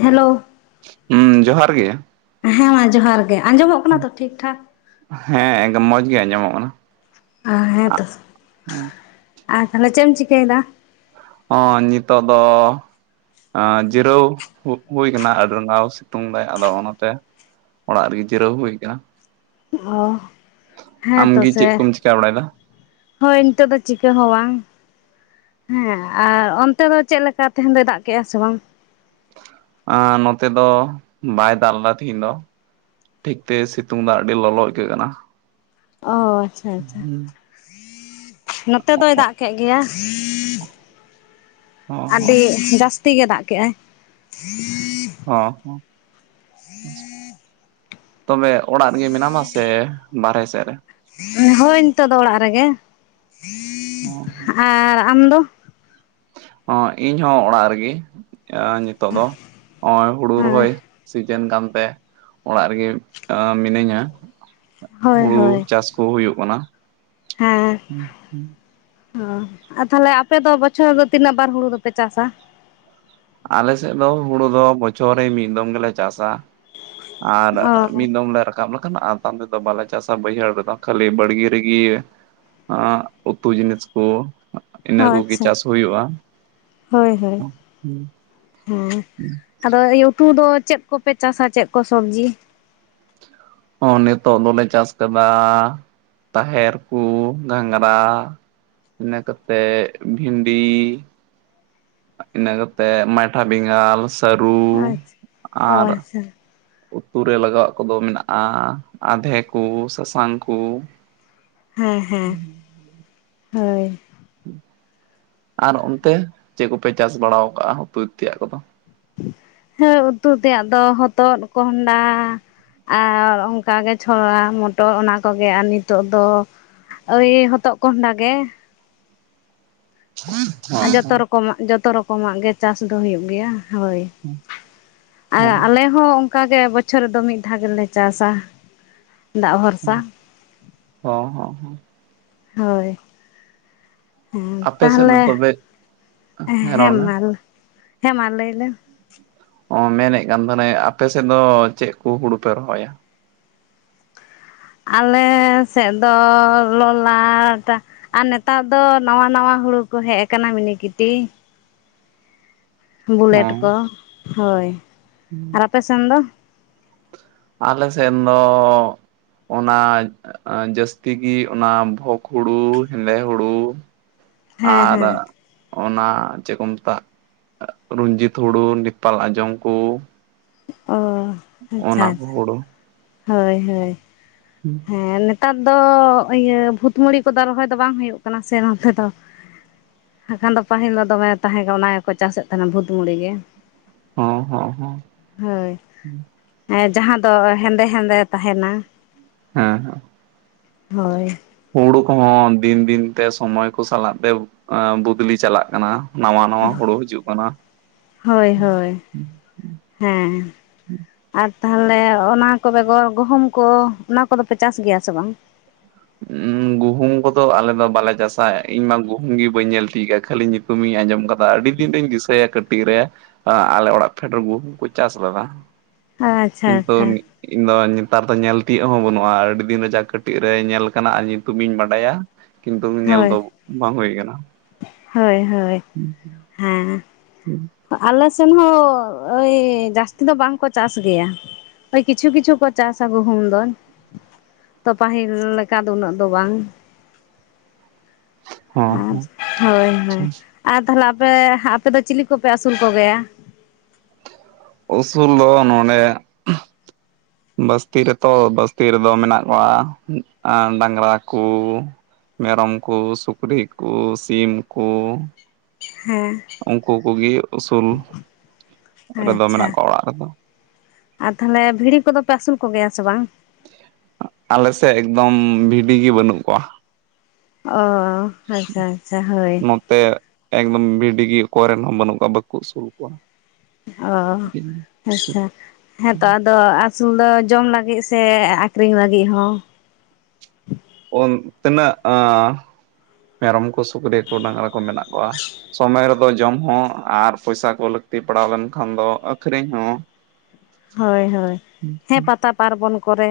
Hello, ᱦᱩᱸ ᱡᱚᱦᱟᱨ ᱜᱮ। ᱦᱮᱸ ᱢᱟ ᱡᱚᱦᱟᱨ ᱜᱮ ᱟᱸᱡᱚᱢᱚᱜ ᱠᱟᱱᱟ ᱛᱚ ᱴᱷᱤᱠ ᱴᱷᱟᱠ। ᱦᱮᱸ ᱮᱠᱫᱚᱢ ᱢᱚᱡᱽ ᱜᱮ ᱟᱸᱡᱚᱢᱚᱜ ᱠᱟᱱᱟ ᱚ ᱦᱮᱸᱛᱚ ᱟᱨ ᱛᱟᱦᱚᱞᱮ ᱪᱮᱫ ᱮᱢ ᱪᱤᱠᱟᱹᱭᱮᱫᱟ ᱚᱸ ᱱᱤᱛᱳᱜ ᱫᱚ ᱟᱸᱻᱡᱤᱨᱟᱹᱣ ᱦᱩᱭ ᱠᱟᱱᱟ ᱟᱹᱰᱤ [inaudible] ᱨᱜᱟᱣ ᱥᱤᱛᱩᱝ ᱫᱚ ᱟᱫᱚ ᱚᱱᱟᱛᱮ ᱚᱲᱟᱜ ᱨᱮᱜᱮ ᱡᱤᱨᱟᱹᱣ ᱦᱩᱭ ᱟᱠᱟᱱᱟ ᱦᱚ ᱦᱮᱸ ᱛᱚ ᱟᱢᱜᱮ ᱥᱮ ᱪᱮᱫ ᱠᱚᱢ ᱪᱤᱠᱟ ᱵᱟᱲᱟᱭᱮᱫᱟ ᱦᱳᱭ ᱱᱤᱛᱚᱜ ᱫᱚ ᱪᱤᱠᱟᱹ ᱦᱚᱸ ᱵᱟᱝ ᱦᱮᱸ ᱟᱨ ᱚᱱᱛᱮ ᱫᱚ ᱪᱮᱫ ᱞᱮᱠᱟ ᱛᱟᱦᱮᱱ ᱫᱚᱭ ᱫᱟᱜ ᱠᱮᱫᱼᱟ ᱥᱮ ᱵᱟᱝ ᱟᱸ ᱱᱚᱛᱮ ᱫᱚ ᱵᱟᱭ ᱫᱟᱜ ᱞᱮᱫᱟ ᱛᱤᱦᱤᱧ ᱫᱚ ᱴᱷᱤᱠ ᱛᱮ ᱥᱤᱛᱩᱝ ᱫᱟ ᱟᱹᱰᱤ ᱞᱚᱞᱚ ᱟᱹᱭᱠᱟᱹᱜ ᱠᱟᱱᱟ ᱚ ᱟᱪᱪᱷᱟ ᱟᱪᱪᱷᱟ ᱦᱚᱸ ᱱᱚᱛᱮ ᱫᱚᱭ ᱫᱟᱜ ᱠᱮᱫ ᱜᱮᱭᱟ ᱦᱚᱸ [inaudible] ᱟᱹᱰᱤ ᱡᱟᱹᱥᱛᱤ ᱛᱤ ᱜᱮ ᱫᱟᱜ ᱠᱮᱫ ᱟᱭ [inaudible] ᱚ ᱦᱚ ᱛᱚᱵᱮ ᱚᱲᱟᱜ ᱨᱮᱜᱮ ᱢᱮᱱᱟᱢᱟ ᱥᱮ ᱵᱟᱨᱦᱮ ᱥᱮᱫ ᱨᱮ [unintelligible] ᱦᱳᱭ ᱱᱤᱛᱚᱜᱜ ᱫᱚ ᱚᱲᱟᱜ ᱨᱮᱜᱮ [unintelligible] ᱟᱨ ᱟᱢ ᱫᱚ ᱚ ᱤᱧ ᱦᱚᱸ ᱚᱲᱟᱜ ᱨᱮᱜᱮ ᱱᱤᱛᱚᱜ ᱫᱚ ᱱᱚᱜᱼᱚᱭ ᱦᱩᱲᱩ ᱦᱳᱭ ᱨᱚᱦᱚᱭ ᱡᱤᱱ ᱠᱟᱱᱛᱮ ᱚᱲᱟᱜ ᱨᱮᱜᱮ ᱢᱤᱱᱟᱹᱧᱟ ᱦᱳᱭ ᱦᱩᱲᱩ ᱦᱳᱭ ᱪᱟᱥ ᱠᱚ ᱦᱩᱭᱩᱜ ᱠᱟᱱᱟᱹ ᱦᱮᱸ ᱚ ᱟᱨ ᱛᱟᱦᱞᱮ ᱟᱯᱮ ᱫᱚ ᱵᱚᱪᱷᱚᱨ ᱫᱚ ᱛᱤᱱᱟᱹᱜ ᱵᱟᱨ ᱦᱩᱲᱩ ᱫᱚᱯᱮ ᱪᱟᱥᱥᱟᱹ ᱟᱞᱮ ᱥᱮᱫ ᱫᱚ ᱦᱩᱲᱩ ᱫᱚ ᱵᱚᱪᱷᱚᱨ ᱨᱮ ᱢᱤᱫ ᱫᱚᱢ ᱜᱮᱞᱮ ᱪᱟᱥᱥᱟᱹ ᱟᱨ ᱚ ᱢᱤᱫ ᱫᱚᱢ ᱞᱮ ᱨᱠᱟᱵᱟ [inaudible] ᱟᱛᱟᱢ ᱛᱮᱫᱚ ᱵᱟᱞᱮ ᱪᱟᱥᱟ ᱵᱟᱹᱭᱦᱟᱹᱲ ᱨᱮᱫᱚ ᱠᱷᱟᱹᱞᱤ ᱵᱟᱲᱜᱮ ᱨᱮᱜᱮ ᱟ ᱩᱛᱩ ᱡᱤᱱᱤᱥ ᱠᱚ ᱤᱱᱟᱹ ᱠᱚᱜᱮ ᱪᱟᱥ ᱦᱩᱭᱩᱜᱼᱟ ᱦᱳᱭᱼᱦᱳᱭ ᱦᱩᱸ ᱦᱮᱸ [inaudible] ᱟᱫᱚ ᱩᱛᱩ ᱫᱚ ᱪᱮᱫ ᱠᱚᱯᱮ ᱪᱟᱥᱟ ᱪᱮᱫ ᱠᱚ ᱥᱚᱵᱽᱡᱤ ᱦᱚᱸ ᱱᱤᱛᱚᱜ ᱫᱚᱞᱮ ᱪᱟᱥ ᱠᱟᱫᱟᱻ ᱛᱟᱦᱮᱨ ᱠᱚ ᱜᱷᱟᱸᱝᱜᱽᱨᱟ ᱤᱱᱟᱹ ᱠᱟᱛᱮᱜᱻ ᱵᱷᱤᱱᱰᱤ ᱤᱱᱟᱹ ᱠᱟᱛᱮᱫ ᱢᱟᱭᱴᱷᱟ ᱵᱮᱸᱜᱟᱞ ᱥᱟᱹᱨᱩ ᱟᱪᱪᱷᱟ ᱚ ᱟᱨ ᱟᱪᱪᱷᱟ ᱩᱛᱩ ᱨᱮ ᱞᱟᱜᱟᱣᱟᱜ ᱠᱚᱫᱚ ᱢᱮᱱᱟᱜᱼᱟ ᱟᱹᱫᱷᱮ ᱠᱚ ᱥᱟᱥᱟᱝ ᱠᱚ ᱦᱮ ᱼᱦᱮᱸ ᱦᱳᱭ ᱟᱨ ᱚᱱᱛᱮ ᱪᱮᱫ ᱠᱚᱯᱮ ᱪᱟᱥ ᱵᱟᱲᱟᱣ ᱠᱟᱜᱼᱟ ᱩᱛᱩ ᱛᱮᱭᱟᱜ ᱠᱚᱫᱚ? ᱦᱮᱸ ᱩᱛᱩ ᱛᱮᱭᱟᱜ ᱫᱚ ᱦᱚᱛᱚᱫ ᱠᱚᱸᱦᱰᱟᱹ ᱟᱨ ᱚᱱᱠᱟᱜᱮ ᱪᱷᱚᱲᱟ ᱢᱚᱴᱚᱨ ᱚᱱᱟ ᱠᱚᱜᱮ ᱟᱨ ᱱᱤᱛᱚᱜ ᱫᱚ ᱳᱭ ᱦᱚᱛᱚᱜ ᱠᱚᱸᱦᱰᱟᱹ ᱜᱮ [inaudible] ᱟᱨ ᱡᱚᱛᱚ ᱨᱚᱠᱚᱢᱟᱜ ᱡᱚᱛᱚ ᱨᱚᱠᱚᱢᱟᱜ ᱜᱮ ᱪᱟᱥ ᱫᱚ ᱦᱩᱭᱩᱜ ᱜᱮᱭᱟ ᱦᱳᱭ ᱟᱨ ᱟᱞᱮ ᱦᱚᱸ ᱚᱱᱠᱟ ᱜᱮ ᱵᱚᱪᱷᱚᱨ ᱨᱮᱫᱚ ᱢᱤᱫ ᱫᱷᱟᱣ ᱜᱮᱞᱮ ᱪᱟᱥᱥᱟᱹ ᱫᱟᱜ ᱵᱷᱚᱨᱥᱟᱹ ᱚ ᱦᱚᱼᱦᱚ ᱦᱳᱭ ᱦᱮᱸ ᱟᱯᱮ ᱥᱮᱫ ᱫᱚ ᱛᱟᱦᱚᱞᱮ ᱛᱚᱵᱮ ᱨᱚᱲ ᱦᱮᱸ ᱢᱮ ᱢᱟ ᱦᱮᱸ ᱢᱟ ᱞᱟᱹᱭ ᱞᱮᱢ ᱚ ᱢᱮᱱᱮᱫ ᱠᱟᱱ ᱛᱟᱦᱮᱱᱟᱹᱧ ᱟᱯᱮ ᱥᱮᱫ ᱫᱚ ᱪᱮᱫ ᱠᱚ ᱦᱩᱲᱩ ᱯᱮ ᱨᱚᱦᱚᱭᱟᱹ? ᱟᱞᱮ ᱥᱮᱫ ᱫᱚ ᱞᱚᱞᱟᱴ ᱟᱨ ᱱᱮᱛᱟᱨ ᱫᱚ ᱱᱟᱶᱟ ᱱᱟᱣᱟ ᱦᱩᱲᱩ ᱠᱚ ᱦᱮᱡ ᱟᱠᱟᱱᱟ ᱢᱤᱱᱤᱠᱤᱴᱤ ᱵᱩᱞᱮᱴ ᱦᱮᱸ ᱠᱚ ᱦᱳᱭ ᱟᱨ ᱟᱯᱮ ᱥᱮᱱ ᱫᱚ ᱟᱞᱮ ᱥᱮᱱ ᱫᱚᱻ ᱚᱱᱟ ᱡᱟᱹᱥᱛᱤ ᱜᱮᱤ ᱚᱱᱟ ᱵᱷᱚᱠ ᱦᱩᱲᱩ ᱦᱮᱸᱫᱮ ᱦᱩᱲᱩ ᱦᱮᱸ ᱟᱨ ᱦᱮᱸ ᱚᱱᱟ ᱪᱮᱜ ᱠᱚ ᱢᱮᱛᱟᱹᱜ ᱨᱚᱧᱡᱤᱛ ᱦᱩᱲᱩ ᱱᱮᱯᱟᱞ ᱟᱸᱡᱚᱢ ᱠᱚ ᱚ ᱟᱪᱪᱷᱟ ᱼ ᱚᱱᱟ ᱠᱚ ᱟᱪᱪᱷᱟ ᱦᱩᱲᱩ ᱦᱳᱭᱼᱦᱳᱭ ᱦᱩᱸ ᱦᱮᱸ ᱱᱮᱛᱟᱨ ᱫᱚ ᱤᱭᱟᱹ ᱵᱷᱩᱛ ᱢᱩᱲᱤ ᱠᱚᱫᱚ ᱨᱚᱦᱚᱭ ᱫᱚ ᱵᱟᱝ ᱦᱩᱭᱩᱜ ᱠᱟᱱᱟ ᱥᱮ ᱱᱚᱛᱮ ᱫᱚ ᱦᱟᱠᱷᱟᱱ ᱫᱚ ᱯᱟᱹᱦᱤᱞ ᱫᱚ ᱫᱚᱢᱮ ᱛᱟᱦᱮᱸ ᱠᱟᱱᱟ ᱚᱱᱟ ᱜᱮᱠᱚ ᱪᱟᱥ ᱮᱫ ᱛᱟᱦᱮᱱ ᱵᱷᱩᱛ ᱢᱩᱩᱲᱤ ᱜᱮ ᱦᱚᱸ ᱦᱚᱸ ᱦᱚᱸ ᱦᱳᱭ ᱡᱟᱦᱟᱸ ᱫᱚ ᱦᱮᱸᱫᱮ ᱦᱮᱸᱫᱮ ᱛᱟᱦᱮᱱᱼᱟ ᱦᱮᱸ ᱦᱮᱸ ᱦᱳᱭ ᱦᱩᱲᱩ ᱠᱚᱦᱚᱸ ᱫᱤᱱ ᱫᱤᱱ ᱛᱮ ᱥᱚᱢᱚᱭ ᱠᱚ ᱥᱟᱞᱟᱜ ᱛᱮ ᱵᱚᱫᱞᱤ ᱪᱟᱞᱟᱜ ᱠᱟᱱᱟᱹ ᱱᱟᱣᱟᱹ ᱱᱟᱣᱟᱹ ᱦᱩᱲᱩ ᱦᱤᱡᱩᱜ ᱠᱟᱱᱟᱹ ᱦᱳᱭ ᱦᱳᱭ ᱦᱮᱸ ᱟᱨ ᱛᱟᱦᱚᱞᱮ ᱚᱱᱟ ᱠᱚ ᱵᱮᱜᱚᱨ ᱜᱩᱦᱩᱢ ᱠᱚ ᱚᱱᱟ ᱠᱚᱫᱚ ᱯᱮ ᱪᱟᱥ ᱜᱮᱭᱟ ᱥᱮ ᱵᱟᱝ? ᱜᱩᱦᱩᱢ ᱠᱚᱫᱚ ᱟᱞᱮ ᱫᱚ ᱵᱟᱞᱮ ᱪᱟᱥ ᱟ ᱤᱧ ᱢᱟ ᱜᱩᱦᱩᱢ ᱜᱮ ᱵᱟᱹᱧ ᱧᱮᱞ ᱴᱷᱤᱠ ᱟ ᱠᱷᱟᱹᱞᱤ ᱧᱩᱛᱩᱢ ᱧᱩᱛᱩᱢᱤᱧ ᱟᱸᱡᱚᱢ ᱠᱟᱫᱟ ᱟᱹᱰᱤ ᱫᱤᱱ ᱨᱤᱧ ᱫᱤᱥᱟᱹᱭ ᱟ ᱠᱟᱹᱴᱤᱡ ᱨᱮ ᱟᱞᱮ ᱚᱲᱟᱜ ᱯᱷᱮᱰ ᱨᱮ ᱜᱩᱦᱩᱢ ᱠᱚ ᱪᱟᱥ ᱞᱮᱫᱟ ᱟᱪᱪᱷᱟ ᱠᱤᱱᱛᱩ ᱟᱪᱪᱷᱟ ᱤᱧ ᱫᱚ ᱱᱮᱛᱟᱨ ᱫᱚ ᱧᱮᱞ ᱛᱤᱭᱳᱜ ᱦᱚᱸ ᱵᱟᱹᱱᱩᱜᱼᱟ ᱟᱹᱰᱤ ᱫᱤᱱ ᱨᱮ ᱡᱟ ᱠᱟᱹᱴᱤᱡ ᱨᱮ ᱧᱮᱞ ᱠᱟᱱᱟ ᱟᱨ ᱧᱩᱛᱩᱢ ᱤᱧ ᱵᱟᱰᱟᱭᱟ ᱠᱤᱱᱛᱩ ᱧᱮᱞ ᱫᱚ ᱦᱳᱭ ᱵᱟᱝ ᱦᱩᱭ ᱠᱟᱱᱟ ᱦᱳᱭ ᱦᱳᱭ ᱦᱩᱸ ᱦᱩᱸ ᱦᱮᱸ ᱟᱞᱮ ᱥᱮᱱ ᱦᱚᱸ ᱳᱭ ᱡᱟᱹᱥᱛᱤ ᱫᱚ ᱵᱟᱝ ᱠᱚ ᱪᱟᱥ ᱜᱮᱭᱟ ᱠᱤᱪᱷᱩ ᱠᱤᱪᱷᱩ ᱠᱚ ᱪᱟᱥᱟ ᱜᱩᱦᱩᱢ ᱫᱚ ᱛᱚ ᱯᱟᱹᱦᱤᱞ ᱞᱮᱠᱟ ᱫᱚ ᱩᱱᱟᱹᱜ ᱫᱚ ᱵᱟᱝ ᱦᱚᱸ ᱟᱪᱪᱷᱟ ᱟᱨ ᱦᱳᱭ ᱦᱳᱭ ᱟᱨ ᱛᱟᱦᱚᱞᱮ ᱟᱯᱮ ᱟᱯᱮ ᱫᱚ ᱪᱤᱞᱤ ᱠᱚᱯᱮ ᱟᱹᱥᱩᱞ ᱠᱚ ᱜᱮᱭᱟ ᱩᱥᱩᱞ ᱫᱚ ᱱᱚᱸᱰᱮ ᱵᱟᱹᱥᱛᱤ ᱨᱮᱛᱚ ᱵᱟᱹᱥᱛᱤ ᱨᱮᱫᱚ ᱢᱮᱱᱟᱜ ᱠᱚᱣᱟ ᱰᱟᱝᱨᱟ ᱠᱩ ᱢᱮᱨᱚᱢ ᱠᱩ ᱥᱩᱠᱨᱤ ᱠᱩ ᱥᱤᱢ ᱠᱩ ᱦᱮᱸ ᱩᱱᱠᱩ ᱠᱩᱜᱮ ᱩᱥᱩᱞ ᱨᱮᱫᱚ ᱟᱪᱪᱷᱟ ᱢᱮᱱᱟᱜ ᱠᱚᱣᱟ ᱚᱲᱟᱜ ᱨᱮᱫᱚ ᱟᱨ ᱛᱟᱦᱚᱞᱮ ᱵᱷᱤᱲᱤ ᱠᱚᱫᱚ ᱯᱮ ᱟᱹᱥᱩᱞ ᱠᱚ ᱜᱮᱭᱟ ᱥᱮ ᱵᱟᱝ ᱟᱞᱮ ᱥᱮᱜ ᱮᱠᱫᱚᱢ ᱵᱷᱤᱰᱤ ᱜᱤ ᱵᱟᱹᱱᱩᱜ ᱠᱚᱣᱟ ᱚ ᱟᱪᱪᱷᱟ ᱟᱪᱪᱷᱟ ᱦᱳᱭ ᱛᱮ ᱮᱠᱫᱚᱢ ᱵᱷᱤᱰᱤ ᱜᱤ ᱚᱠᱚᱭ ᱨᱮᱱ ᱦᱚᱸ ᱵᱟᱹᱱᱩᱜ ᱠᱚᱣᱟ ᱵᱟᱠᱚ ᱟᱹᱥᱩᱞ ᱠᱚᱣᱟ ᱚ ᱟᱪᱪᱷᱟ ᱦᱮᱸᱛᱚ ᱟᱫᱚ ᱟᱹᱥᱩᱞ ᱫᱚ ᱡᱚᱢ ᱞᱟᱹᱜᱤᱫ ᱥᱮ ᱟᱹᱠᱷᱨᱤᱧ ᱞᱟᱹᱜᱤᱫ ᱦᱚᱸ ᱩᱱ ᱛᱤᱱᱟᱹᱜ ᱢᱮᱨᱚᱢ ᱠᱚ ᱥᱩᱠᱨᱤ ᱠᱚ ᱰᱟᱝᱨᱟ ᱠᱚ ᱢᱮᱱᱟᱜ ᱠᱚᱣᱟ ᱥᱚᱢᱚᱭ ᱨᱮᱫᱚ ᱡᱚᱢ ᱦᱚᱸ ᱟᱨ ᱯᱚᱭᱥᱟ ᱠᱚ ᱞᱟᱹᱠᱛᱤ ᱯᱟᱲᱟᱣ ᱞᱮᱱᱠᱷᱟᱱ ᱫᱚ ᱟᱹᱠᱷᱨᱤᱧ ᱦᱚᱸ ᱦᱳᱭ ᱦᱳᱭ ᱦᱮᱸ ᱯᱟᱛᱟ ᱯᱟᱨᱵᱚᱱ ᱠᱚ ᱨᱮ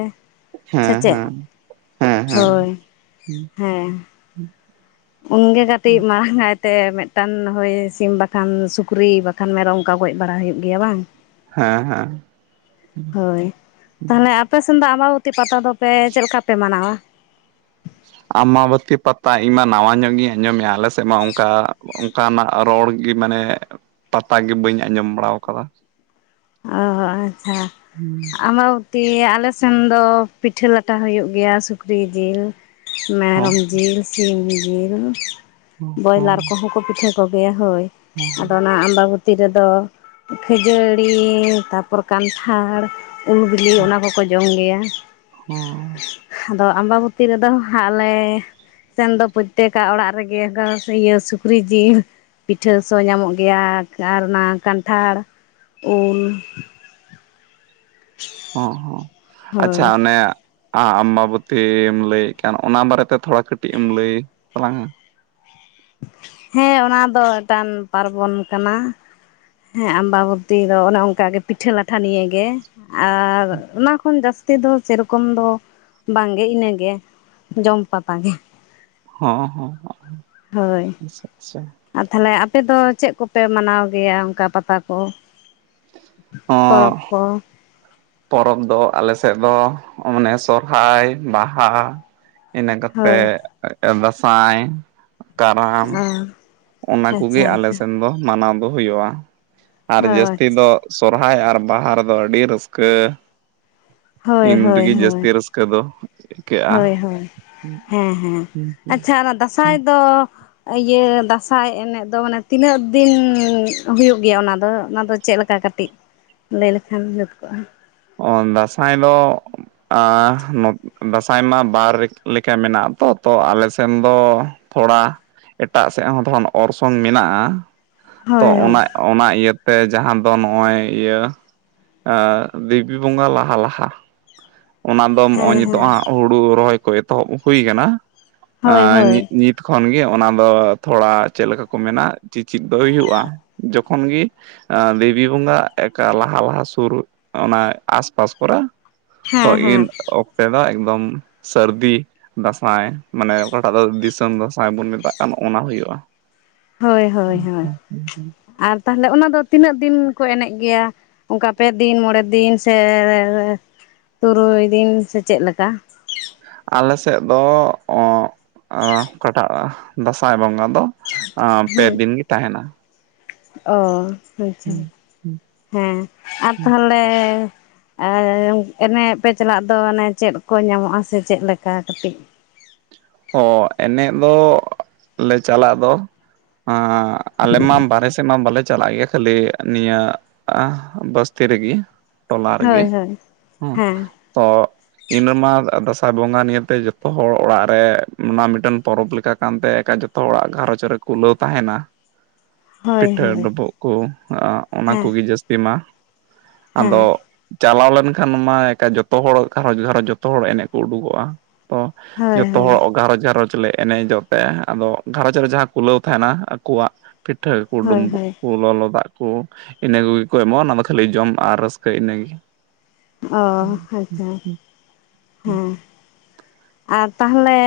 ᱥᱮ ᱦᱮᱸ ᱪᱮᱫ ᱦᱮᱸ ᱦᱮᱸ ᱦᱮᱸ ᱦᱳᱭ ᱦᱮᱸ ᱩᱱ ᱜᱮ ᱠᱟᱹᱴᱤᱡ ᱢᱟᱨᱟᱝ ᱟᱭᱛᱮ ᱢᱤᱫᱴᱟᱝ ᱦᱚᱭ ᱥᱤᱢ ᱵᱟᱠᱷᱟᱱ ᱥᱩᱠᱨᱤ ᱵᱟᱠᱷᱟᱱ ᱵᱟᱠᱷᱟᱱ ᱢᱮᱨᱚᱢ ᱚᱱᱠᱟ ᱜᱚᱡ ᱵᱟᱲᱟ ᱦᱩᱭᱩᱜ ᱜᱮᱭᱟ ᱵᱟᱝ ᱦᱮᱸ ᱦᱮᱸ ᱦᱳᱭ ᱛᱟᱦᱚᱞᱮ ᱟᱯᱮ ᱥᱮᱱ ᱫᱚ ᱟᱢᱵᱟᱵᱚᱛᱤ ᱯᱟᱛᱟ ᱫᱚᱯᱮ ᱪᱮᱫ ᱞᱮᱠᱟ ᱯᱮ ᱢᱟᱱᱟᱣ ᱟ ᱟᱢᱵᱟᱹᱵᱚᱛᱤ ᱯᱟᱛᱟ ᱤᱧ ᱢᱟ ᱱᱟᱣᱟ ᱧᱚᱜ ᱜᱤᱧ ᱟᱸᱡᱚᱢ ᱮᱜᱼᱟ ᱟᱞᱮ ᱥᱮᱫ ᱢᱟ ᱚᱱᱠᱟ ᱚᱱᱠᱟᱱᱼᱟᱜ ᱨᱚᱲ ᱜᱮ ᱢᱟᱱᱮ ᱯᱟᱛᱟ ᱜᱮ ᱵᱟᱹᱧ ᱟᱸᱡᱚᱢ ᱵᱟᱲᱟᱣ ᱠᱟᱫᱟ ᱚ ᱟᱪᱪᱷᱟ ᱟᱢ ᱫᱤ ᱟᱞᱮ ᱥᱮᱱ ᱫᱚ ᱯᱤᱴᱷᱟᱹ ᱞᱟᱴᱷᱟ ᱦᱩᱭᱩᱜ ᱜᱮᱭᱟ ᱥᱩᱠᱨᱤ ᱡᱤᱞ ᱦᱚᱸ ᱢᱮᱨᱚᱢ ᱡᱤᱞ, ᱥᱤᱢ ᱡᱤᱞ, ᱵᱚᱭᱞᱟᱨ ᱠᱚ ᱦᱚᱸ ᱠᱚ ᱯᱤᱴᱷᱟᱹ ᱠᱚ ᱜᱮᱭᱟ ᱦᱳᱭ ᱟᱫᱚ ᱚᱱᱟ ᱟᱢᱵᱟᱵᱚᱛᱤ ᱨᱮᱫᱚ ᱠᱷᱟᱹᱡᱟᱹᱲ ᱲᱤ ᱛᱟᱨᱯᱚᱨ ᱠᱟᱱᱴᱷᱟᱲ ᱩᱞ ᱵᱤᱞᱤ ᱚᱱᱟ ᱠᱚ ᱠᱚ ᱡᱚᱢ ᱜᱮᱭᱟ ᱦᱩᱸ ᱟᱫᱚ ᱟᱢᱵᱟᱵᱚᱛᱤ ᱨᱮᱫᱚ ᱦᱟᱸᱜ ᱞᱮ ᱥᱮᱱ ᱫᱚ ᱯᱨᱚᱛᱛᱮᱠᱟᱜ ᱚᱲᱟᱜ ᱨᱮ ᱜᱮ ᱜᱷᱟ ᱤᱭᱟᱹ ᱥᱩᱠᱨᱤ ᱡᱤᱞ ᱯᱤᱴᱷᱟᱹ ᱥᱚ ᱧᱟᱢᱚᱜ ᱜᱮᱭᱟ ᱟᱨ ᱚᱱᱟ ᱠᱟᱱᱴᱷᱟᱲ ᱩᱞ ᱚ ᱦᱚᱸ ᱟᱪᱪᱷᱟ ᱦᱳᱭ ᱚᱱᱮ ᱟᱢᱵᱟᱵᱚᱛᱤᱢ ᱞᱟᱹᱭᱮᱫ ᱠᱟᱱ ᱚᱱᱟ ᱵᱟᱨᱮ ᱛᱮ ᱛᱷᱚᱲᱟ ᱠᱟᱹᱴᱤᱡ ᱮᱢ ᱞᱟᱹᱭ ᱛᱟᱞᱟᱝᱼᱟ ᱦᱮᱸ ᱚᱱᱟ ᱫᱚ ᱢᱤᱫᱴᱟᱝ ᱯᱟᱨᱵᱚᱱ ᱠᱟᱱᱟ ᱦᱮᱸ ᱟᱢᱵᱟᱵᱚᱛᱤ ᱫᱚ ᱚᱱᱮ ᱚᱱᱠᱟ ᱜᱮ ᱯᱤᱴᱷᱟᱹ ᱞᱟᱴᱷᱟ ᱱᱤᱭᱮ ᱜᱮ ᱟᱨ ᱚᱱᱟ ᱠᱷᱚᱱ ᱡᱟᱹᱥᱛᱤ ᱫᱚ ᱥᱮᱨᱚᱠᱚᱢ ᱫᱚ ᱵᱟᱝ ᱜᱮ ᱤᱱᱟᱹ ᱜᱮ ᱡᱚᱢ ᱯᱟᱛᱟ ᱜᱮ ᱦᱚᱸ ᱦᱚᱸ ᱦᱳᱭ [unintelligible] ᱟᱨ ᱛᱟᱦᱚᱞᱮ ᱟᱯᱮ ᱫᱚ ᱪᱮᱫ ᱠᱚᱯᱮ ᱢᱟᱱᱟᱣ ᱜᱮᱭᱟ ᱚᱱᱠᱟ ᱯᱟᱛᱟ ᱠᱚ? ᱦᱚᱸ ᱯᱚᱨᱚᱵ ᱠᱚ, ᱯᱚᱨᱚᱵᱽ ᱫᱚ ᱟᱞᱮ ᱥᱮᱫ ᱫᱚ ᱢᱟᱱᱮ ᱥᱚᱨᱦᱟᱭ, ᱵᱟᱦᱟ, ᱤᱱᱟᱹ ᱦᱳᱭ ᱠᱟᱛᱮᱜ ᱫᱟᱸᱥᱟᱭ, ᱠᱟᱨᱟᱢ, ᱚ ᱚᱱᱟ ᱠᱚᱜᱮ ᱟᱪᱪᱷᱟ ᱟᱞᱮ ᱟᱪᱪᱷᱟ ᱥᱮᱱ ᱫᱚ ᱢᱟᱱᱟᱣ ᱫᱚ ᱦᱩᱭᱩᱜᱼᱟ᱾ ᱟᱨ ᱚ ᱡᱟᱹᱥᱛᱤ ᱟᱪᱪᱷᱟ ᱫᱚ ᱥᱚᱨᱦᱟᱭ ᱟᱨ ᱵᱟᱦᱟ ᱨᱮᱫᱚ ᱟᱹᱰᱤ ᱨᱟᱹᱥᱠᱟᱹ, ᱦᱳᱭ ᱤᱱ ᱦᱳᱭ ᱨᱮᱜᱮ ᱦᱳᱭ ᱡᱟᱹᱥᱛᱤ ᱨᱟᱹᱥᱠᱟᱹ ᱫᱚ ᱟᱹᱭᱠᱟᱹᱜᱼᱟ᱾ ᱦᱳᱭ ᱦᱳᱭ ᱦᱮᱸ ᱦᱮᱸ ᱟᱪᱪᱷᱟ ᱚᱱᱟ ᱫᱟᱸᱥᱟᱭ ᱫᱚ ᱤᱭᱟᱹ ᱫᱟᱸᱥᱟᱭ ᱮᱱᱮᱡ ᱫᱚ ᱢᱟᱱᱮ ᱛᱤᱱᱟᱹᱜ ᱫᱤᱱ ᱦᱩᱭᱩᱜ ᱜᱮᱭᱟ? ᱚᱱᱟ ᱫᱚ ᱚᱱᱟ ᱫᱚ ᱪᱮᱫ ᱞᱮᱠᱟ ᱠᱟᱹᱴᱤᱡ ᱞᱟᱹᱭ ᱞᱮᱠᱷᱟᱱ ᱡᱩᱛ ᱠᱚᱜᱼᱟ᱾ ᱚ ᱫᱟᱸᱥᱟᱭ ᱫᱚ ᱟᱸᱻ ᱱᱚᱛ ᱫᱟᱸᱥᱟᱭ ᱢᱟ ᱵᱟᱨ ᱞᱮᱠᱟ ᱢᱮᱱᱟᱜ ᱟᱛᱚ ᱛᱚ ᱟᱞᱮ ᱥᱮᱱ ᱫᱚ ᱛᱷᱚᱲᱟ, ᱮᱴᱟᱜ ᱥᱮᱫ ᱦᱚᱸ ᱫᱷᱚᱱ ᱚᱨᱥᱚᱝ ᱢᱮᱱᱟᱜᱼᱟ᱾ ᱛᱚ ᱦᱳᱭ ᱦᱳᱭ ᱚᱱᱟ ᱚᱱᱟ ᱤᱭᱟᱹᱛᱮ ᱡᱟᱦᱟᱸ ᱫᱚ ᱱᱚᱜᱼᱚᱭ ᱤᱭᱟᱹ ᱮᱸᱜ, ᱫᱮᱵᱤ ᱵᱚᱸᱜᱟ ᱞᱟᱦᱟ ᱞᱟᱦᱟ ᱚᱱᱟ ᱫᱚ ᱱᱚᱜᱼᱚᱭ ᱦᱮᱸ ᱱᱤᱛᱚᱜ ᱦᱮᱸ ᱦᱚᱸᱜ ᱦᱩᱲᱩ ᱨᱚᱦᱚᱭ ᱠᱚ ᱮᱛᱚᱦᱚᱵ ᱦᱩᱭ ᱟᱠᱟᱱᱟ ᱟ ᱦᱳᱭ ᱦᱳᱭ ᱧᱤ ᱦᱮᱸ ᱧᱤᱛ ᱠᱷᱚᱱ ᱜᱮ ᱚᱱᱟ ᱫᱚ ᱛᱷᱚᱲᱟ ᱪᱮᱫ ᱞᱮᱠᱟ ᱠᱚ ᱢᱮᱱᱟ ᱪᱤᱪᱤᱛ ᱫᱚ ᱦᱩᱭᱩᱜᱼᱟ, ᱡᱚᱠᱷᱚᱱ ᱜᱮ ᱫᱮᱵᱤ ᱵᱚᱸᱜᱟ ᱮᱠᱟ ᱞᱟᱦᱟ ᱞᱟᱦᱟ ᱥᱩᱨ ᱚᱱᱟ ᱟᱥᱯᱟᱥ ᱠᱚᱨᱮ ᱛᱚ ᱦᱮᱸ ᱤᱱ ᱚᱠᱛᱮ ᱫᱚ ᱮᱠᱫᱚᱢ ᱥᱟᱹᱨᱫᱤ ᱫᱟᱸᱥᱟᱭ ᱢᱟᱱᱮ ᱚᱠᱟᱴᱟᱜ ᱫᱚ ᱫᱤᱥᱚᱢ ᱫᱟᱸᱥᱟᱭ ᱵᱚᱱ ᱢᱮᱛᱟᱜ ᱠᱟᱱ ᱚᱱᱟ ᱦᱩᱭᱩᱜᱼᱟ᱾ ᱦᱳᱭ ᱦᱳᱭ ᱦᱳᱭ ᱟᱨ ᱛᱟᱦᱚᱞᱮ ᱚᱱᱟ ᱫᱚ ᱛᱤᱱᱟᱹᱜ ᱫᱤᱱ ᱠᱚ ᱮᱱᱮᱡ ᱜᱮᱭᱟ? ᱚᱱᱠᱟ ᱯᱮ ᱫᱤᱱ ᱢᱚᱬᱮ ᱫᱤᱱ ᱥᱮᱻ ᱛᱩᱨᱩᱭ ᱫᱤᱱ ᱥᱮ ᱪᱮᱫ ᱞᱮᱠᱟ? ᱟᱞ ᱥᱮᱫ ᱫᱚ ᱚ ᱠᱟᱴᱟᱜ ᱫᱟᱸᱥᱟᱭ ᱵᱚᱸᱜᱟ ᱫᱚ ᱟᱸ ᱯᱮ ᱦᱮᱸ ᱫᱤᱱ ᱜᱮ ᱛᱟᱦᱮᱱᱟ᱾ ᱚ ᱟᱪᱪᱷᱟ ᱦᱮᱸ ᱟᱨ ᱛᱟᱦᱚᱞᱮᱻ ᱟᱨ ᱮᱱᱮᱡ ᱯᱮ ᱪᱟᱞᱟᱜ ᱫᱚ ᱚᱱᱮ ᱪᱮᱫ ᱠᱚ ᱧᱟᱢᱚᱜᱼᱟ ᱥᱮ ᱪᱮᱫ ᱞᱮᱠᱟ ᱠᱟᱹᱴᱤᱡ ᱚ ᱮᱱᱮᱡ ᱫᱚ ᱞᱮ ᱪᱟᱞᱟᱜ ᱫᱚ, ᱦᱮᱸ ᱟᱞᱮ ᱢᱟ ᱵᱟᱦᱨᱮ ᱥᱮᱫ ᱢᱟ ᱵᱟᱞᱮ ᱪᱟᱞᱟᱜ ᱜᱮᱭᱟ ᱠᱷᱟᱹᱞᱤ ᱱᱤᱭᱟᱹ ᱵᱟᱥᱛᱤ ᱨᱮᱜᱮ ᱴᱚᱞᱟ ᱦᱳᱭ ᱨᱮᱜᱮ ᱦᱳᱭ ᱦᱮ, ᱸ ᱦᱮᱸ ᱛᱚ ᱤᱱᱟᱹ ᱢᱟ ᱫᱟᱸᱥᱟᱭ ᱵᱚᱸᱜᱟ ᱱᱤᱭᱮᱛᱮ ᱡᱚᱛᱚ ᱦᱚᱲ ᱚᱲᱟᱜ ᱨᱮ ᱯᱮ ᱚᱱᱟ ᱢᱤᱫᱴᱮᱱ ᱯᱚᱨᱚᱵᱽ ᱞᱮᱠᱟ ᱠᱟᱱᱛᱮ ᱮᱠᱧ ᱡᱚᱛᱚ ᱦᱚᱲᱟᱜ ᱜᱷᱟᱨᱚᱸᱧᱡᱽ ᱨᱮ ᱠᱩᱞᱟᱹᱣ ᱛᱟᱦᱮᱱᱟ᱾ ᱦᱳᱭ ᱯᱤᱴᱷᱟᱹ ᱦᱳᱭ ᱰᱩᱵᱩᱜ ᱠᱚ ᱟ ᱚᱱᱟ ᱦᱮᱸ ᱠᱚᱜᱮ ᱡᱟᱹᱥᱛᱤ ᱢᱟ᱾ ᱦᱮᱸ ᱟᱫᱚ ᱪᱟᱞᱟᱣ ᱞᱮᱱᱠᱷᱟᱱ ᱢᱟ ᱮᱠᱟ ᱡᱚᱛᱚ ᱦᱚᱲ ᱜᱷᱟᱨᱚᱸᱡᱽ ᱜᱷᱟᱨᱚᱸᱡᱽ ᱡᱚᱛᱚ ᱦᱚᱲ ᱮᱱᱮᱜ ᱠᱚ ᱩᱰᱩᱠᱚᱜᱼᱟ᱾ ᱛᱚ ᱦᱳᱭ ᱡᱚᱛ ᱦᱳᱭ ᱜᱷᱟᱨᱚᱸᱡᱽ ᱜᱷᱟᱨᱚᱸᱡᱽ ᱞᱮ ᱮᱱᱮᱡᱚᱜ ᱛᱮ ᱟᱫᱚ ᱜᱷᱟᱚᱸᱡᱽ ᱨᱮ ᱡᱟᱦᱟᱸ ᱠᱩᱞᱟᱹᱣ ᱛᱟᱦᱮᱱᱟ ᱟᱠᱚᱣᱟᱜ ᱯᱤᱴᱷᱟᱹ ᱠᱩ ᱦᱳᱭ ᱰᱩᱢᱵᱩᱜ ᱦᱳᱭ ᱠᱩ ᱞᱚᱞᱚ ᱫᱟᱜ ᱠᱩ ᱤᱱᱟᱹ ᱠᱚᱜᱮ ᱠᱚ ᱮᱢᱚᱜᱼᱟ᱾ ᱚᱱᱟ ᱫᱚ ᱠᱷᱟᱹᱞᱤ ᱡᱚᱢ ᱟᱨ ᱨᱟᱹᱥᱠᱟᱹ ᱤᱱᱟᱹᱜᱮ᱾ ᱚ ᱟᱪᱪᱷᱟ ᱦᱮᱸ᱾ ᱟᱨ ᱛᱟᱦᱚᱞᱮ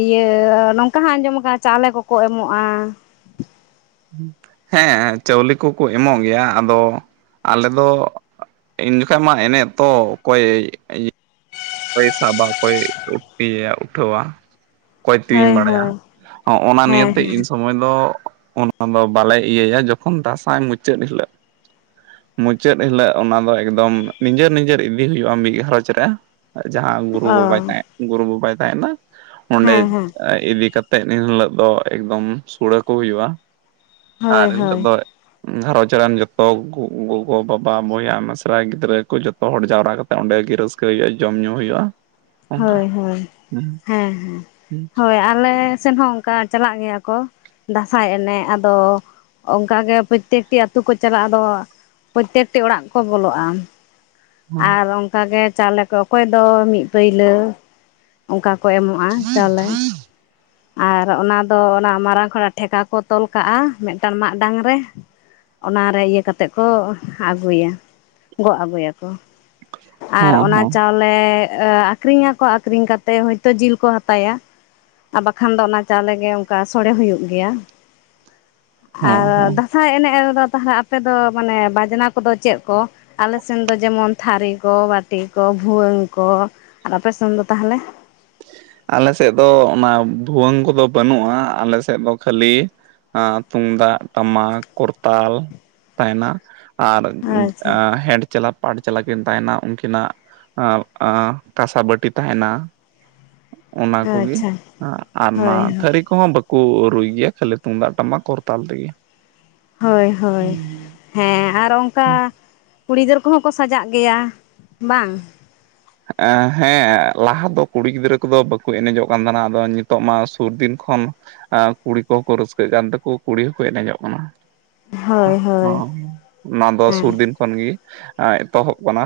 ᱤᱭᱟᱹ ᱱᱚᱝᱠᱟ ᱦᱟᱸᱜ ᱟᱸᱡᱚᱢ ᱠᱟᱱᱟ ᱪᱟᱣᱞᱮ ᱠᱚᱠᱚ ᱮᱢᱚᱜᱼᱟ᱾ ᱦᱮᱸ ᱪᱟᱣᱞᱮ ᱠᱚᱠᱚ ᱮᱢᱚᱜ ᱜᱮᱭᱟ ᱟᱫᱚ ᱟᱞᱮ ᱫᱚ ᱤᱱᱡᱚᱠᱷᱟᱡ ᱢᱟ ᱮᱱᱮᱜ ᱛᱚ ᱚᱠᱚᱭ ᱤᱭ ᱚᱠᱚᱭ ᱥᱟᱵᱟ ᱠᱚᱭ ᱤᱭᱟᱹᱭᱟ ᱩᱴᱷᱣᱟ? ᱠᱚᱭ ᱛᱤᱣᱤᱧ ᱦᱳᱭ ᱵᱟᱲᱟᱭᱟ ᱦᱳᱭ ᱦᱚᱜᱼᱟ ᱱᱟ ᱦᱮᱸ ᱱᱤᱭᱟᱹᱛᱮ ᱦᱮᱸ ᱤᱱᱥᱚᱢᱚᱭ ᱫᱚ ᱚᱱᱟ ᱫᱚ ᱵᱟᱞᱮ ᱤᱭᱟᱹᱭᱟ ᱡᱚᱠᱷᱚᱱ ᱫᱟᱸᱥᱟᱭ ᱢᱩᱪᱟᱹᱫ ᱦᱤᱞᱟᱹᱜ ᱢᱩᱪᱟᱹᱫ ᱦᱤᱞᱟᱹᱜ ᱚᱱᱟ ᱫᱚ ᱮᱠᱫᱚᱢ ᱱᱤᱡᱮᱨ ᱱᱤᱡᱮᱨ ᱤᱫᱤ ᱦᱩᱭᱩᱜᱼᱟ᱾ ᱢᱤᱜ ᱜᱷᱟᱨᱚᱸᱡᱽ ᱨᱮ᱾ ᱡᱟᱦᱟᱸ ᱜᱩᱨᱩ ᱚ ᱵᱟᱵᱟᱭ ᱛᱟᱦᱮᱸ ᱜᱩᱨᱩ ᱵᱟᱵᱟᱭ ᱛᱟᱦᱮᱱᱟ ᱚᱸᱰᱮ ᱦᱮᱸ ᱦᱮᱸ ᱤᱫᱤ ᱠᱟᱛ ᱛᱮᱜ ᱤᱱ ᱦᱤᱞᱳᱜ ᱫᱚ ᱮᱠᱫᱚᱢ ᱥᱩᱲᱟᱹ ᱠᱚ ᱦᱩᱭᱩᱜᱼᱟ᱾ ᱟᱨ ᱦᱳᱭ ᱤᱱ ᱦᱤᱞᱳᱜ ᱦᱳᱭ ᱫᱚ ᱜᱷᱟᱨᱚᱧᱡᱽ ᱨᱮᱱ ᱡᱚᱛᱚ ᱠᱩ ᱜᱚᱜᱚᱼᱵᱟᱵᱟ ᱵᱚᱭᱦᱟ ᱢᱮᱥᱨᱟ ᱜᱤᱫᱽᱨᱟᱹ ᱠᱚ ᱡᱚᱛᱚ ᱦᱚᱲ ᱡᱟᱣᱨᱟ ᱠᱟᱛᱮᱜ ᱚᱸᱰᱮ ᱜᱮ ᱨᱟᱹᱥᱠᱟᱹ ᱦᱩᱭᱩᱜᱼᱟ, ᱡᱚᱢᱼ ᱧᱩ ᱦᱩᱭᱩᱜᱼᱟ᱾ ᱚᱱᱠᱟ ᱦᱳᱭ ᱦᱳᱭ ᱦᱚᱸ ᱦᱮᱸ ᱦᱳᱭ ᱟᱞᱮ ᱥᱮᱱ ᱦᱚᱸ ᱠᱟ ᱪᱟᱞᱟᱜ ᱜᱮᱭᱟ ᱠᱚ, ᱫᱟᱸᱥᱟᱭ ᱮᱱᱮᱜ ᱟᱫᱚ ᱚᱝᱠᱟᱜᱮ ᱯᱚᱛᱮᱠᱴᱤ ᱟᱛᱩ ᱠᱚ ᱪᱟᱞᱟᱜᱼᱟ ᱟᱫᱚ ᱯᱚᱛᱮᱠᱴᱤ ᱚᱲᱟᱜ ᱠᱚ ᱵᱚᱞᱚᱜᱼᱟ᱾ ᱟᱨ ᱚᱝᱠᱟᱜᱮ ᱪᱟᱣᱞᱮ ᱠᱚ ᱚᱠᱚᱭ ᱫᱚ ᱢᱤᱜ ᱯᱟᱹᱭᱞᱟᱹ ᱚᱝᱠᱟ ᱠᱚ ᱮᱢᱚᱜᱼᱟ, ᱪᱟᱣᱞᱮ᱾ ᱟᱨ ᱚᱱᱟ ᱫᱚ ᱚᱱᱟ ᱢᱟᱨᱟᱝ ᱠᱷᱚᱲᱟ ᱴᱷᱮᱠᱟ ᱠᱚ ᱛᱚᱞ ᱠᱟᱜᱼᱟ ᱢᱮᱜᱴᱟᱝ ᱢᱟᱫ ᱰᱟᱝ ᱨᱮ᱾ ᱚᱱᱟ ᱨᱮ ᱤᱭᱟᱹ ᱠᱟᱛᱮᱜ ᱠᱚ ᱟᱹᱜᱩᱭᱟ ᱜᱚᱜ ᱟᱹᱜᱩᱭᱟᱠᱚ᱾ ᱟᱨ ᱦᱚᱸ ᱚᱱᱟ ᱪᱟᱣᱞᱮ ᱟᱠᱷᱨᱤᱧᱟᱠᱚ ᱟᱠᱷᱨᱤᱧ ᱠᱟᱛᱮ ᱦᱳᱭᱛᱳ ᱡᱤᱞ ᱠᱚ ᱦᱟᱛᱟᱭᱟ᱾ ᱟᱨ ᱵᱟᱠᱷᱟᱱ ᱫᱚ ᱚᱱᱟ ᱪᱟᱣᱞᱮ ᱜᱮ ᱚᱝᱠᱟ ᱥᱚᱲᱮ ᱦᱩᱭᱩᱜ ᱜᱮᱭᱟ᱾ ᱦᱚᱸ ᱟᱨ ᱦᱚᱸ ᱫᱷᱟ ᱥᱟᱸᱭ ᱮᱱᱮᱜ ᱨᱮᱫᱚ ᱛᱟᱦᱚᱞᱮ ᱟᱯᱮ ᱫᱚ ᱢᱟᱱᱮ ᱵᱟᱡᱽᱱᱟ ᱠᱚᱫᱚ ᱪᱮᱜ ᱠᱚ? ᱟᱞᱮᱥᱱ ᱫᱚ ᱡᱮᱢᱚᱱ ᱛᱷᱟᱨᱤ ᱠᱚ ᱵᱟᱹᱴᱤ ᱠᱚ ᱵᱷᱩᱣᱟᱹᱝ ᱠᱚ ᱟᱨ ᱟᱯᱮᱥᱱ ᱫᱚ ᱛᱟᱦᱚᱞᱮ? ᱟᱞᱮ ᱥᱮᱜ ᱫᱚ ᱚᱱᱟ ᱵᱷᱩᱣᱟᱹᱝ ᱠᱚᱫᱚ ᱵᱟᱹᱱᱩᱜᱼᱟ᱾ ᱟᱞᱮ ᱥᱮᱜ ᱫᱚ ᱠᱷᱟᱹᱞᱤ ᱮ ᱛᱩᱢᱫᱟᱜ ᱴᱟᱢᱟᱠ ᱠᱚᱨᱛᱟᱞ ᱛᱟᱦᱮᱱᱟ᱾ ᱟᱨ ᱟᱪᱪᱷᱟ ᱦᱮᱸᱰ ᱪᱮᱞᱟ ᱯᱟᱴ ᱪᱮᱞᱟ ᱠᱤᱱ ᱛᱟᱦᱮᱱᱟ ᱩᱝᱠᱤᱱᱟᱜ ᱮᱸ ᱮᱸ ᱛᱟᱥᱟ ᱵᱟᱹᱴᱤ ᱛᱟᱦᱮᱱᱟ᱾ ᱚᱱᱟ ᱠᱩᱜᱤ ᱟᱪᱪᱷᱟ ᱟ ᱟᱨ ᱚᱱᱟ ᱦᱳᱭ ᱛᱷᱟᱹᱨᱤ ᱠᱚᱦᱚᱸ ᱵᱟᱹᱠᱩ ᱨᱩᱭ ᱜᱮᱭᱟ, ᱠᱷᱟᱹᱞᱤ ᱛᱩᱢᱫᱟᱜ ᱴᱟᱢᱟᱠ ᱠᱚᱨᱛᱟᱞ ᱛᱮᱜᱮ᱾ ᱦᱳᱭ ᱦᱳᱭ ᱦᱮᱸ ᱟᱨ ᱚᱝᱠᱟ ᱠᱩᱲᱤ ᱜᱤᱫᱟᱹᱨ ᱠᱚᱦᱚᱸ ᱠᱚ ᱥᱟᱡᱟᱜ ᱜᱮᱭᱟ ᱵᱟᱝ? ᱮ ᱦᱮᱸ ᱞᱟᱦᱟ ᱫᱚ ᱠᱩᱲᱤ ᱜᱤᱫᱽᱨᱟᱹ ᱠᱚᱫᱚ ᱵᱟᱹᱠᱩ ᱮᱱᱮᱡᱚᱜ ᱠᱟᱱ ᱛᱟᱦᱮᱱᱟ, ᱟᱫᱚ ᱱᱤᱛᱚᱜ ᱢᱟ ᱥᱩᱨ ᱫᱤᱱ ᱠᱷᱚᱱ ᱟ ᱠᱩᱲᱤ ᱠᱚᱦᱚᱸ ᱠᱚ ᱨᱟᱹᱥᱠᱟᱹᱜ ᱠᱟᱱ ᱛᱮᱠᱚ ᱠᱩᱲᱤ ᱦᱚᱸᱠᱚ ᱮᱱᱮᱡᱚᱜ ᱠᱟᱱᱟ᱾ ᱦᱳᱭ ᱦᱳᱭ ᱚᱱᱟ ᱫᱚ ᱦᱮᱸ ᱥᱩᱨ ᱫᱤᱱ ᱠᱷᱚᱱ ᱜᱮ ᱟᱸ ᱮᱛᱚᱦᱚᱵ ᱠᱟᱱᱟ᱾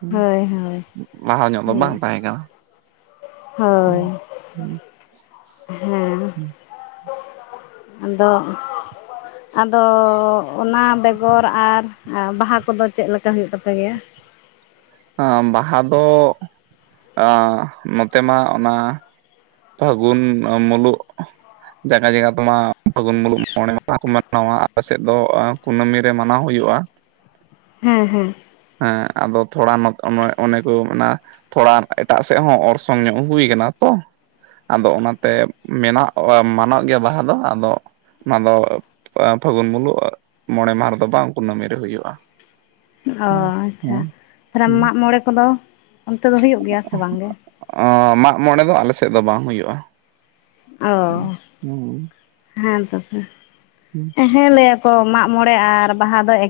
ᱦᱩᱸ ᱦᱳᱭ ᱦᱳᱭ ᱞᱟᱦᱟ ᱧᱚᱜ ᱫᱚ ᱦᱳᱭ ᱵᱟᱝ ᱛᱟᱦᱮᱸ ᱠᱟᱱᱟ᱾ ᱦᱳᱭ ᱦᱮᱸ ᱟᱫᱚ ᱟᱫᱚ ᱚᱱᱟ ᱵᱮᱜᱚᱨ ᱟᱨ ᱵᱟᱦᱟ ᱠᱚᱫᱚ ᱪᱮᱜ ᱞᱮᱠᱟ ᱦᱩᱭᱩᱜ ᱛᱟᱯᱮ ᱜᱮᱭᱟ? ᱟᱸ ᱵᱟᱦᱟ ᱫᱚ ᱱᱚᱛᱮ ᱢᱟ ᱚᱱᱟ ᱯᱷᱟᱹᱜᱩᱱ ᱢᱩᱞᱩᱜ᱾ ᱡᱟᱜᱟ ᱡᱟᱜᱟ ᱛᱮᱢᱟ ᱯᱷᱟᱹᱜᱩᱱ ᱢᱩᱞᱩᱜ ᱢᱚᱬᱮ ᱢᱟᱦᱟ ᱠᱚ ᱢᱟᱱᱟᱣᱟ ᱟᱞᱮ ᱥᱮᱜ ᱫᱚ ᱠᱩᱱᱟᱹᱢᱤ ᱨᱮ ᱢᱟᱱᱟᱣ ᱦᱩᱭᱩᱜᱼᱟ᱾ ᱦᱮᱸ ᱦᱮᱸ ᱦᱮᱸ ᱟᱫᱚ ᱛᱷᱚᱲᱟ ᱱᱚ ᱚᱱᱮ ᱚᱱᱮ ᱠᱚ ᱢᱮᱱᱟ ᱛᱷᱚᱲᱟ ᱮᱴᱟᱜ ᱥᱮᱫ ᱦᱚᱸ ᱚᱨᱥᱚᱝ ᱧᱚᱜ ᱦᱩᱭ ᱠᱟᱱᱟ ᱛᱚ᱾ ᱟᱫᱚ ᱚᱱᱟᱛᱮ ᱢᱮᱱᱟᱜ ᱢᱟᱱᱚᱜ ᱜᱮᱭᱟ ᱵᱟᱦᱟ ᱫᱚ ᱟᱫᱚ ᱾ ᱚᱱᱟ ᱫᱚ ᱯᱷᱟᱹᱜᱩᱱ ᱢᱩᱞᱩᱜ ᱢᱚᱬᱮ ᱢᱟᱦᱟ ᱨᱮᱫᱚ ᱵᱟᱝ ᱠᱩᱱᱟᱹᱢᱤ ᱨᱮ ᱦᱩᱭᱩᱜᱼᱟ ᱾ ᱚ ᱟᱪᱪᱷᱟ ᱛᱷᱚᱨᱟᱢ ᱦᱮᱸ ᱢᱟᱜᱢᱚᱬᱮ ᱠᱚᱫᱚ ᱚᱱᱛᱮ ᱫᱚ ᱦᱳᱭᱳᱜ ᱜᱮᱭᱟ ᱥᱮ ᱵᱟᱝ ᱜᱮ? ᱢᱟᱜ ᱢᱚᱬᱮ ᱫᱚ ᱟᱞᱮ ᱥᱮᱫ ᱫᱚ ᱵᱟᱝ ᱦᱩᱭᱩᱜᱼᱟ ᱚ ᱦᱩᱸ ᱦᱩᱸ ᱦᱮᱸ ᱛᱚᱵᱮ [inaudible] ᱦᱮᱸ ᱞᱮᱹᱭᱟᱠᱚ ᱢᱟᱜ ᱢᱚᱬᱮ ᱟᱨ ᱵᱟᱦᱟ ᱫᱚ ᱮᱠ ᱼᱼ